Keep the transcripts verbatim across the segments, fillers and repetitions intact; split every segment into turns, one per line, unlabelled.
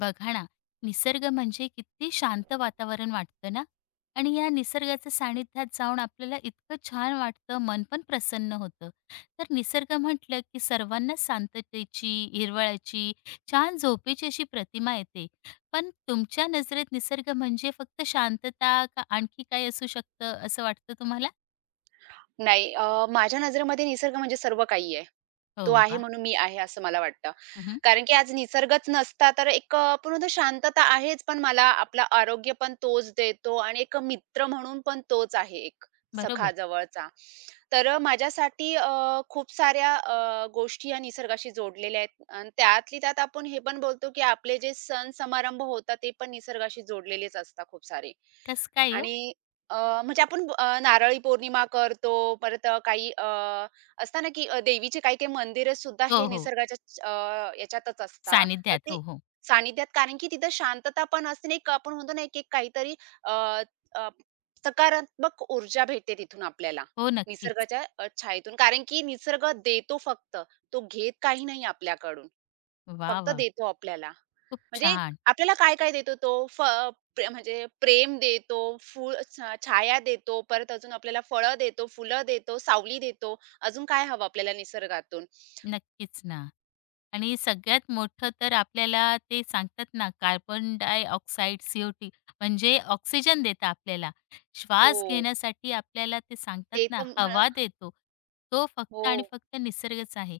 बघा ना. निसर्ग म्हणजे किती शांत वातावरण वाटतं ना. आणि या निसर्गाच्या सानिध्यात जाऊन आपल्याला इतकं छान वाटतं, मन पण प्रसन्न होतं. तर निसर्ग म्हटलं की सर्वांना शांततेची, हिरवळाची, छान झोपेची अशी प्रतिमा येते. पण तुमच्या नजरेत निसर्ग म्हणजे फक्त शांतता का आणखी काय असू शकतं असं वाटतं तुम्हाला?
नाही, अ, माझ्या नजरेमध्ये निसर्ग म्हणजे सर्व काही आहे.
हो,
तो आहे
वा.
म्हणून मी आहे असं मला वाटतं.
उहुं.
कारण की आज निसर्गच नसता तर एक अ, पूर्णतः शांतता आहेच, पण मला आपलं आरोग्य पण तोच देतो आणि एक मित्र म्हणून पण तोच आहे एक सखा
बरोबर.
जवळचा. तर अ, माझ्यासाठी अ, खूप साऱ्या अ, गोष्टी या निसर्गाशी जोडलेल्या आहेत आणि त्यातली त्यात आपण हे पण बोलतो, की आपले जे सण समारंभ होतात ते पण निसर्गाशी जोडलेलेच असतात खूप सारे.
कसं काय हो?
आणि अ, म्हणजे आपण ब- अ, नारळी पौर्णिमा करतो. परत अ, काही अ, असतं ना, की अ, देवीचे काही-काही मंदिर सुद्धा
हो,
हे
हो.
निसर्गाच्या च- अ, याच्यातच असतात. तर
सानिध्यात,
ते
हो हो
सानिध्यात, कारण की तिथं शांतता पण असते आणि एक आपण म्हणतो ना, एक एक काहीतरी अ, अ, सकारात्मक ऊर्जा भेटते तिथून आपल्याला
हो. नक्कीच.
निसर्गाच्या अ, छायेतून. कारण की निसर्ग देतो फक्त, तो घेत काही नाही आपल्याकडून.
वा
फक्त
वा.
देतो आपल्याला.
खूप
म्हणजे
छान.
आपल्याला काय-काय देतो तो? फ प्रे म्हणजे प्रेम देतो, फूल छा छाया देतो, परत अजून आपल्याला फळं देतो, फुलं देतो, सावली देतो. अजून काय हवं आपल्याला निसर्गातून?
नक्कीच ना. आणि सगळ्यात मोठं तर आपल्याला ते सांगतात ना, carbon dioxide, C O two म्हणजे ऑक्सिजन देतं आपल्याला. श्वास
हो,
घेण्यासाठी आपल्याला ते सांगतात
ते
ना,
तर म्ह
हवा देतो. तो फक्त
हो.
आणि फक्त निसर्गच आहे.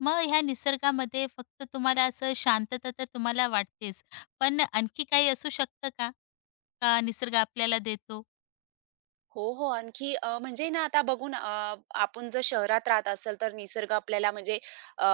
मग ह्या निसर्गामध्ये फक्त तुम्हाला असं शांतता तर तुम्हाला वाटतेच, पण आणखी काही असू शकतं का? का निसर्ग आपल्याला देतो?
हो, हो. आणखी अ, म्हणजे ना आता बघू ना. अ, आपण जर शहरात राहत असेल तर निसर्ग आपल्याला म्हणजे अ,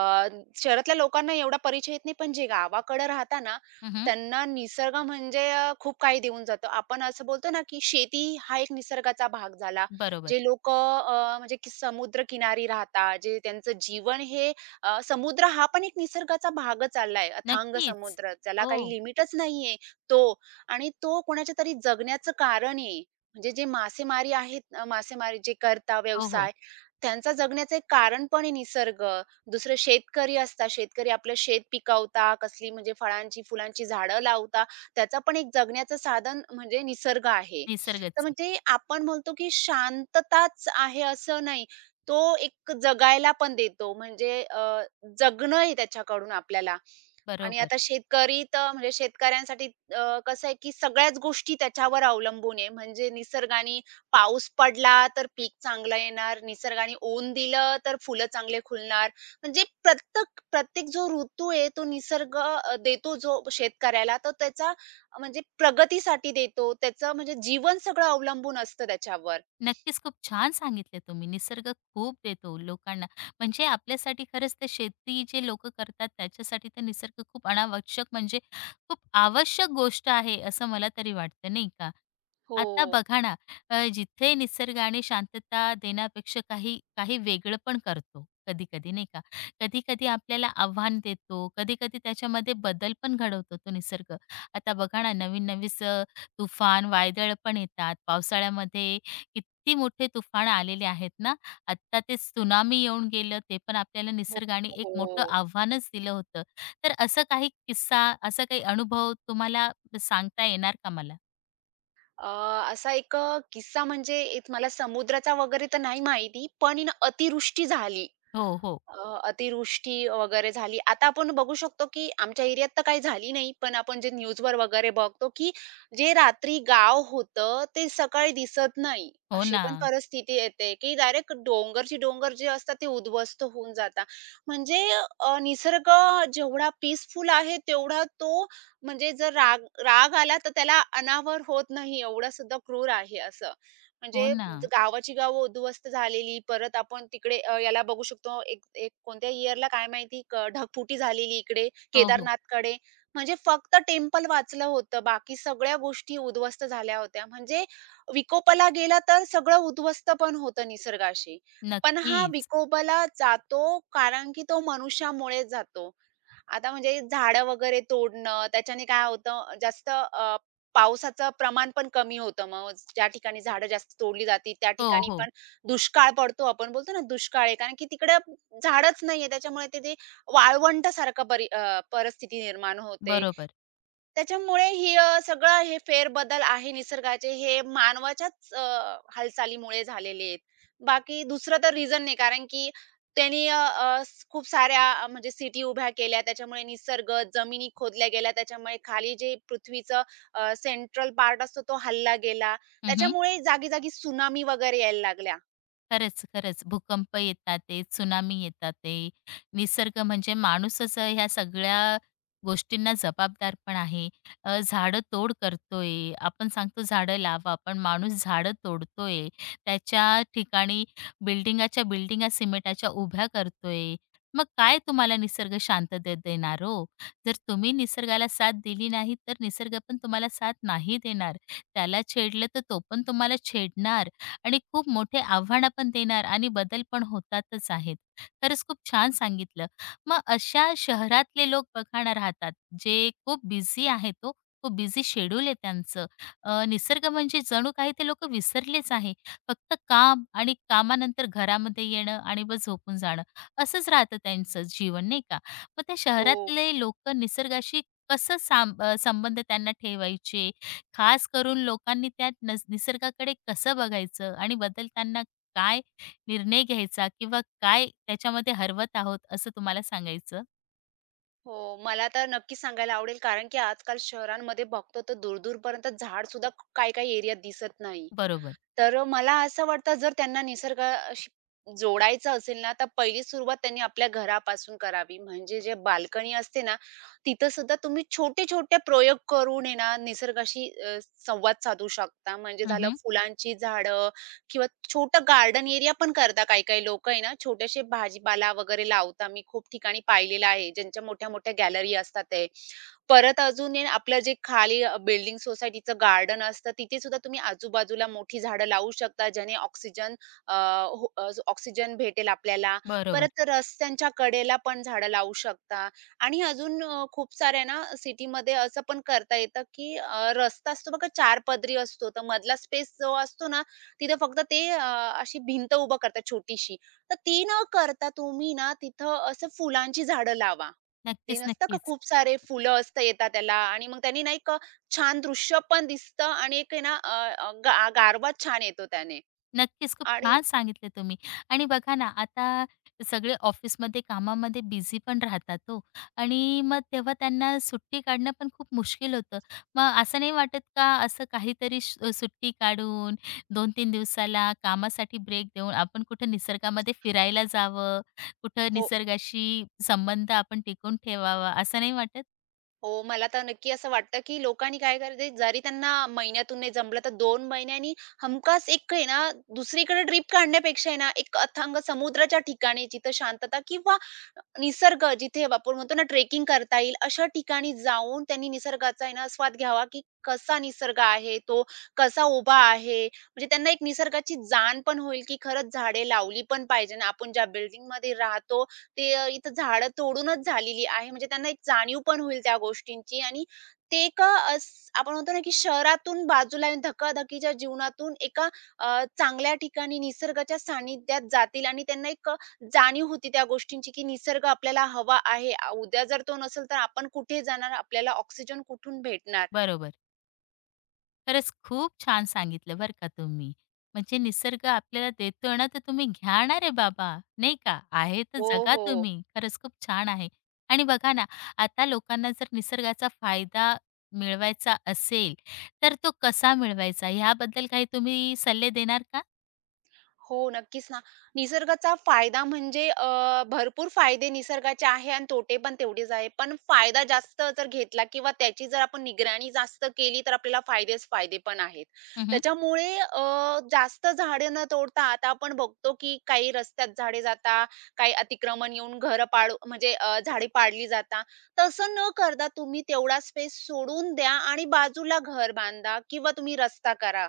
शहरातल्या लोकांना एवढा परिचय येत नाही, पण जे गावाकडे राहता ना,
हं.
त्यांना निसर्ग म्हणजे अ, खूप काही देऊन जातो. आपण असं बोलतो ना, की शेती हा एक निसर्गाचा भाग झाला.
बरोबर.
जे लोकं म्हणजे की समुद्रकिनारी राहतात, जे त्यांचं जीवन हे अ, समुद्र हा पण एक निसर्गाचा भागच चाललाय. अथांग
नक्कीच.
समुद्र, ज्याला
हो.
काही लिमिटच नाहीये. तो आणि तो कोणाच्यातरी जगण्याचं कारण आहे. म्हणजे जे मासेमारी आहेत, अ, मासेमारी जे करता
हो, हो.
व्यवसाय, त्यांचा जगण्याचं एक कारण पण आहे निसर्ग. दुसरं शेतकरी असतात. शेतकरी आपलं शेत पिकवता, कसली म्हणजे फळांची, फुलांची झाडं लावता. त्याचा पण एक जगण्याचं साधन म्हणजे निसर्ग आहे. तर
निसर्गच आहे.
म्हणजे आपण म्हणतो, की शांतताच आहे असं नाही. तो एक जगायला पण देतो. म्हणजे अ, जगणं आहे त्याच्याकडून आपल्याला. आणि
बरोबर.
आता शेतकरी तर म्हणजे शेतकऱ्यांसाठी अ, कसं आहे, की सगळ्याच गोष्टी त्याच्यावर अवलंबून आहे. म्हणजे निसर्गाने पाऊस पडला तर पीक चांगलं येणार, निसर्गाने ऊन दिलं तर फुलं चांगले खुलणार. म्हणजे प्रत्येक प्रत्येक जो ऋतू आहे तो निसर्ग अ, देतो जो शेतकऱ्याला, तर त्याचा अ, म्हणजे प्रगतीसाठी देतो. त्याचं म्हणजे जीवन सगळं अवलंबून असतं त्याच्यावर.
नक्कीच, खूप छान सांगितले तुम्ही. निसर्ग खूप देतो लोकांना. म्हणजे आपल्यासाठी खरंच ते शेती जे लोकं करतात त्याच्यासाठी तर निसर्ग खूप अनावश्यक म्हणजे खूप आवश्यक गोष्ट आहे, असं मला तरी वाटतं, नाही का?
हो.
आता बघा ना. अ, जिथे निसर्गाने शांतता देण्यापेक्षा काही काही वेगळं पण करतो कधी-कधी, नाही का? कधी-कधी आपल्याला आव्हान देतो, कधी-कधी त्याच्यामध्ये बदल पण घडवतो तो निसर्ग. आता बघा ना, नवीन-नवीन तुफान, वादळ पण येतात. पावसाळ्यामध्ये किती मोठे तुफान आलेले आहेत ना. आत्ता ते त्सुनामी येऊन गेलं, ते पण आपल्याला
हो,
निसर्गाने एक मोठं
हो.
आव्हानच दिलं होतं. तर असं काही किस्सा, असा काही अनुभव तुम्हाला सांगता येणार का मला?
अ, असा एक अ, किस्सा, म्हणजे एक मला समुद्राचा वगैरे तर नाही माहिती, पण इन ना अतिवृष्टी झाली.
हो, हो.
अ, अतिवृष्टी वगैरे झाली. आता आपण बघू शकतो, की आमच्या एरियात तर काही झाली नाही. पण आपण जे न्यूजवर वगैरे बघतो, की जे रात्री गाव होतं, ते सकाळी दिसत नाही.
हो
अशी
ना.
पण परिस्थिती येते, की डायरेक्ट डोंगरचे डोंगर जे असतात, ते उद्ध्वस्त होऊन जातात. म्हणजे अ, निसर्ग जेवढा पीसफुल आहे, तेवढा तो म्हणजे जर राग राग आला, तर त्याला अनावर होत नाही. एवढा सुद्धा क्रूर आहे असं.
हो
म्हणजे
ना.
ज- गावाची गावं उद्ध्वस्त झालेली. परत आपण तिकडे अ, याला बघू शकतो, एक एक कोणत्या इयरला काय माहिती क ढगफुटी झालेली इकडे
हो, हो.
केदारनाथकडे. म्हणजे फक्त टेम्पल वाचलं होतं. बाकी सगळ्या गोष्टी उद्ध्वस्त झाल्या होत्या. म्हणजे विकोपाला गेला तर सगळं उद्ध्वस्त पण होतं निसर्गाशी. पण हा
नक्कीच.
विकोपाला जातो कारण की तो मनुष्यामुळेच जातो. आता म्हणजे झाडं वगैरे तोडणं, त्याच्याने काय होतं, जास्त पावसाचं प्रमाण पण कमी होतं. मग ज्या ठिकाणी झाडं जास्त तोडली जाती, त्या
हो,
ठिकाणी
हो.
पण दुष्काळ पडतो. आपण बोलतो ना, दुष्काळ आहे. कारण की तिकडं झाडच नाहीये. त्याच्यामुळे तिथे वाळवंटासारखं परी अ, परिस्थिती निर्माण होते.
बरोबर.
त्याच्यामुळे ही अ, सगळं हे फेरबदल आहे निसर्गाचे, हे मानवाच्याच अ, हालचालीमुळे झालेले आहेत. बाकी दुसरं तर रिझन नाही, कारण की त्यांनी अ, अ, स खूप साऱ्या अ, म्हणजे सिटी उभ्या केल्या. त्याच्यामुळे निसर्ग, जमिनी खोदल्या गेल्या. त्याच्यामुळे खाली जे पृथ्वीचं अ, सेंट्रल पार्ट असतो तो हलला गेला.
हं.
त्याच्यामुळे जागी-जागी त्सुनामी वगैरे यायला लागल्या.
खरंच, खरंच. भूकंप येतात ते, त्सुनामी येतात ते. निसर्ग म्हणजे माणूसच ह्या सगळ्या गोष्टींना जबाबदार पण आहे. अ, झाडं तोड करतोय. आपण सांगतो झाडं लावा, पण माणूस झाडं तोडतोय. त्याच्या ठिकाणी बिल्डिंगाच्या बिल्डिंगा सिमेंटाच्या उभ्या करतोय. मग काय तुम्हाला निसर्ग शांतता देणार हो? जर तुम्ही निसर्गाला साथ दिली नाही, तर निसर्ग पण तुम्हाला साथ नाही देणार. त्याला छेडलं तर तो पण तुम्हाला छेडणार. आणि खूप मोठे आव्हानं पण देणार आणि बदल पण होतातच आहेत. खरंच खूप छान सांगितलं. मग अशा शहरातले लोक बघा ना राहतात, जे खूप बिझी आहेत ओ. खूप बिझी शेड्यूल आहे त्यांचं. अ, निसर्ग म्हणजे जणू काही ते लोकं विसरलेच आहे. फक्त काम आणि कामानंतर घरामध्ये येणं आणि मग झोपून जाणं, असंच राहतं त्यांचं जीवन नाही का? मग त्या
हो.
शहरातले लोकं निसर्गाशी कसं साम अ, संबंध त्यांना ठेवायचे? खास करून लोकांनी त्यात नस निसर्गाकडे कसं बघायचं आणि बदलताना काय निर्णय घ्यायचा किंवा काय त्याच्यामध्ये हरवत आहोत असं तुम्हाला सांगायचं.
हो, मला तर नक्कीच सांगायला आवडेल, कारण की आजकाल शहरांमध्ये बघतो तर दूर-दूरपर्यंत झाडसुद्धा काही-काही एरियात दिसत नाही.
बरोबर.
तर मला असं वाटतं, जर त्यांना निसर्गाशी जोडायचं असेल ना, तर पहिली सुरुवात त्यांनी आपल्या घरापासून करावी. म्हणजे जे बाल्कनी असते ना, तिथं सुद्धा तुम्ही छोटे-छोटे प्रयोग करून आहे ना, निसर्गाशी अ, संवाद साधू शकता. म्हणजे
हं,
झालं
हं.
फुलांची झाडं किंवा छोटं गार्डन एरिया पण करता. काही-काही लोकं आहे ना, छोटेसे भाजीपाला वगैरे लावता. मी खूप ठिकाणी पाहिलेलं आहे, ज्यांच्या मोठ्या-मोठ्या गॅलरी असतात ते. परत अजून आहे ना, आपलं जे खाली अ, बिल्डिंग सोसायटीचं गार्डन असतं तिथे सुद्धा तुम्ही आजूबाजूला मोठी झाडं लावू शकता, ज्याने ऑक्सिजन, अ, हो अ, ऑक्सिजन भेटेल आपल्याला.
बरोबर.
परत रस्त्यांच्या कडेला पण झाडं लावू शकता आणि अजून अ, खूप साऱ्या ना सिटीमध्ये असं पण करता येतं, की अ, रस्ता असतो बघा चार पदरी असतो, तर मधला स्पेस जो असतो ना, तिथं फक्त ते अ, अशी भिंत उभं करतात छोटीशी. तर ती न करता तुम्ही ना तिथं असं फुलांची झाडं लावा. ते
नक्कीच,
नसतं का,
नक्कीच.
खूप सारे फुलं असतं येतात त्याला आणि मग त्यांनी ना एक अ, छान दृश्य पण दिसतं आणि एक आहे ना, अ, अ, गा गारवा छान येतो त्याने.
नक्कीच, खूप
आणि
छान सांगितलं तुम्ही. आणि बघा ना, आता सगळे ऑफिसमध्ये कामामध्ये बिझी पण राहतात हो आणि मग तेव्हा त्यांना सुट्टी काढणं पण खूप मुश्किल होतं. मग असं नाही वाटत का, असं काहीतरी सु सुट्टी काढून दोन तीन दिवसाला कामासाठी ब्रेक देऊन आपण कुठं निसर्गामध्ये फिरायला जावं, कुठं
हो.
निसर्गाशी संबंध आपण टिकून ठेवावा, असं नाही वाटत?
हो, मला तर नक्की असं वाटतं, की लोकांनी काय करायचं, जरी त्यांना महिन्यातून नाही जमलं, तर दोन महिन्यांनी हमखास एक आहे ना, दुसरीकडे ट्रिप काढण्यापेक्षा आहे ना, एक अथांग समुद्राच्या ठिकाणी जिथं शांतता, किंवा निसर्ग जिथे आपण म्हणतो ना, ट्रेकिंग करता येईल, अशा ठिकाणी जाऊन त्यांनी निसर्गाचा आहे ना आस्वाद घ्यावा, की कसा निसर्ग आहे तो, कसा उभा आहे. म्हणजे त्यांना एक निसर्गाची जाण पण होईल, की खरंच झाडे लावली पण पाहिजे आणि आपण ज्या बिल्डिंगमध्ये राहतो ते अ, इथं झाडं तोडूनच झालेली आहे. म्हणजे त्यांना एक जाणीव पण होईल त्या गोष्टींची आणि ते एक अ, अस आपण म्हणतो ना, की शहरातून बाजूला येऊन धकाधकीच्या जीवनातून एका अ, चांगल्या ठिकाणी निसर्गाच्या सानिध्यात जातील आणि त्यांना एक अ, जाणीव होती त्या गोष्टींची, की निसर्ग आपल्याला हवा आहे. आ, उद्या जर तो नसेल तर आपण कुठे जाणार? आपल्याला ऑक्सिजन कुठून भेटणार?
बरोबर. खरंच खूप छान सांगितलं बरं का तुम्ही. म्हणजे निसर्ग आपल्याला देतोय ना, तर तुम्ही घ्या ना रे बाबा, नाही का? आहे तर
हो,
जगा
हो.
तुम्ही. खरंच खूप छान आहे. आणि बघा ना, आता लोकांना जर निसर्गाचा फायदा मिळवायचा असेल, तर तो कसा मिळवायचा ह्याबद्दल काही तुम्ही सल्ले देणार का?
हो, नक्कीच ना. निसर्गाचा फायदा म्हणजे अ, भरपूर फायदे निसर्गाचे आहे आणि तोटे पण तेवढेच आहे. पण फायदा जास्त जर घेतला किंवा त्याची जर आपण निगराणी जास्त केली तर आपल्याला फायदेच फायदे पण आहेत. त्याच्यामुळे अ, जास्त झाडे न तोडता, आता आपण बघतो की काही रस्त्यात झाडे जातात, काही अतिक्रमण येऊन घरं पाड म्हणजे अ, झाडे पाडली जातात. तसं न करता तुम्ही तेवढा स्पेस सोडून द्या आणि बाजूला घर बांधा किंवा तुम्ही रस्ता करा.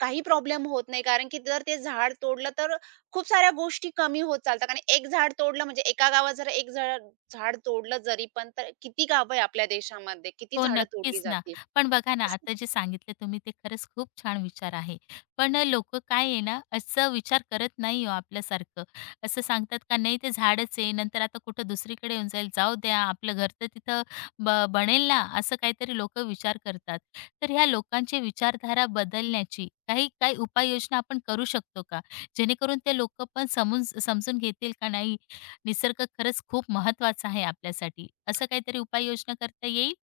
काही प्रॉब्लेम होत नाही. कारण की जर ते झाड तोडलं तर खूप साऱ्या गोष्टी कमी होत चालतात. कारण एक झाड तोडलं, म्हणजे एका गावात जर एक झाड झाड तोडलं जरी पण, तर किती गावं आहे आपल्या देशामध्ये? किती
हो,
झाडं तोडली
नक्कीच ना.
जातील?
पण बघा ना, आता जे सांगितलं तुम्ही ते खरंच खूप छान विचार आहे. पण लोक लोकं काय आहे ना, असं विचार करत नाही हो आपल्यासारखं. असं सांगतात का नाही ते झाडच आहे, नंतर आता कुठं दुसरीकडे येऊन जाईल, जाऊ द्या आपलं घर तर तिथं ब बनेल ना, असं काहीतरी लोकं विचार करतात. तर ह्या लोकांची विचारधारा बदलण्याची काही काही उपाययोजना आपण करू शकतो का? जेणेकरून ते लोकं पण समून समजून घेतील का नाही, निसर्ग खरंच खूप महत्त्वाचा आहे आपल्यासाठी. असं काहीतरी उपाययोजना करता येईल?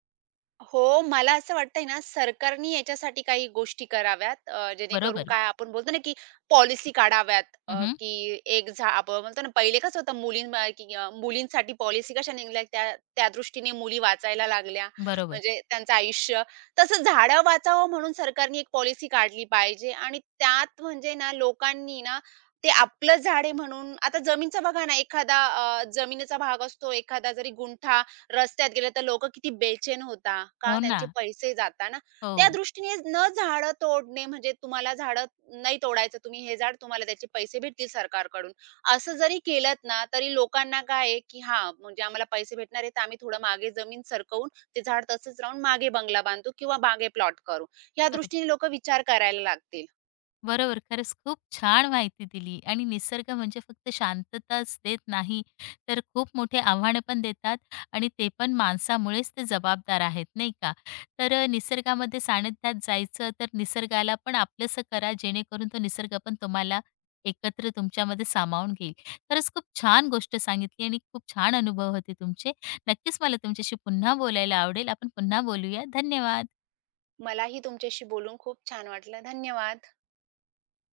हो, मला असं वाटतंय ना, सरकारनी याच्यासाठी काही गोष्टी कराव्यात, अ, जेणेकरून
बरोबर.
काय आपण बोलतो ना, की पॉलिसी काढाव्यात. अ,
उहुं.
की एक झा आपण म्हणतो ना, पहिले कसं होतं मुलीं की अ, मुलींसाठी पॉलिसी कशा निघाल्या, त्या त्या दृष्टीने मुली वाचायला लागल्या.
बरोबर.
म्हणजे त्यांचं आयुष्य, तसं झाडं वाचावं म्हणून सरकारने एक पॉलिसी काढली पाहिजे आणि त्यात म्हणजे ना, लोकांनी ना, ते आपलं झाड आहे म्हणून, आता जमीनचा बघा ना, एखादा अ, जमिनीचा भाग असतो, एखादा जरी गुंठा रस्त्यात गेले तर लोकं किती बेचैन होता. का?
हो ना.
त्यांचे पैसे जाता ना. त्या
हो.
दृष्टीने न झाडं तोडणे, म्हणजे तुम्हाला झाडं नाही तोडायचं. तुम्ही हे झाड, तुम्हाला त्याचे पैसे भेटतील सरकारकडून. असं जरी केलत ना, तरी लोकांना काय आहे, की हां, म्हणजे आम्हाला पैसे भेटणार आहेत, तर आम्ही थोडं मागे जमीन सरकवून ते झाड तसंच राहून मागे बंगला बांधू किंवा मागे प्लॉट करू. या
बरोबर.
दृष्टीने लोकं विचार करायला लागतील.
बरोबर. खरंच खूप छान माहिती दिली आणि निसर्ग म्हणजे फक्त शांतताच देत नाही, तर खूप मोठे आव्हानं पण देतात आणि ते पण माणसामुळेच ते जबाबदार आहेत, नाही का? तर अ, निसर्गामध्ये सानिध्यात जायचं, तर निसर्गाला पण आपलंसं करा, जेणेकरून तो निसर्ग पण तुम्हाला एकत्र तुमच्यामध्ये सामावून घेईल. खरंच खूप छान गोष्ट सांगितली आणि खूप छान अनुभव होते तुमचे. नक्कीच मला तुमच्याशी पुन्हा बोलायला आवडेल. आपण पुन्हा बोलूया. धन्यवाद.
मलाही तुमच्याशी बोलून खूप छान वाटलं. धन्यवाद.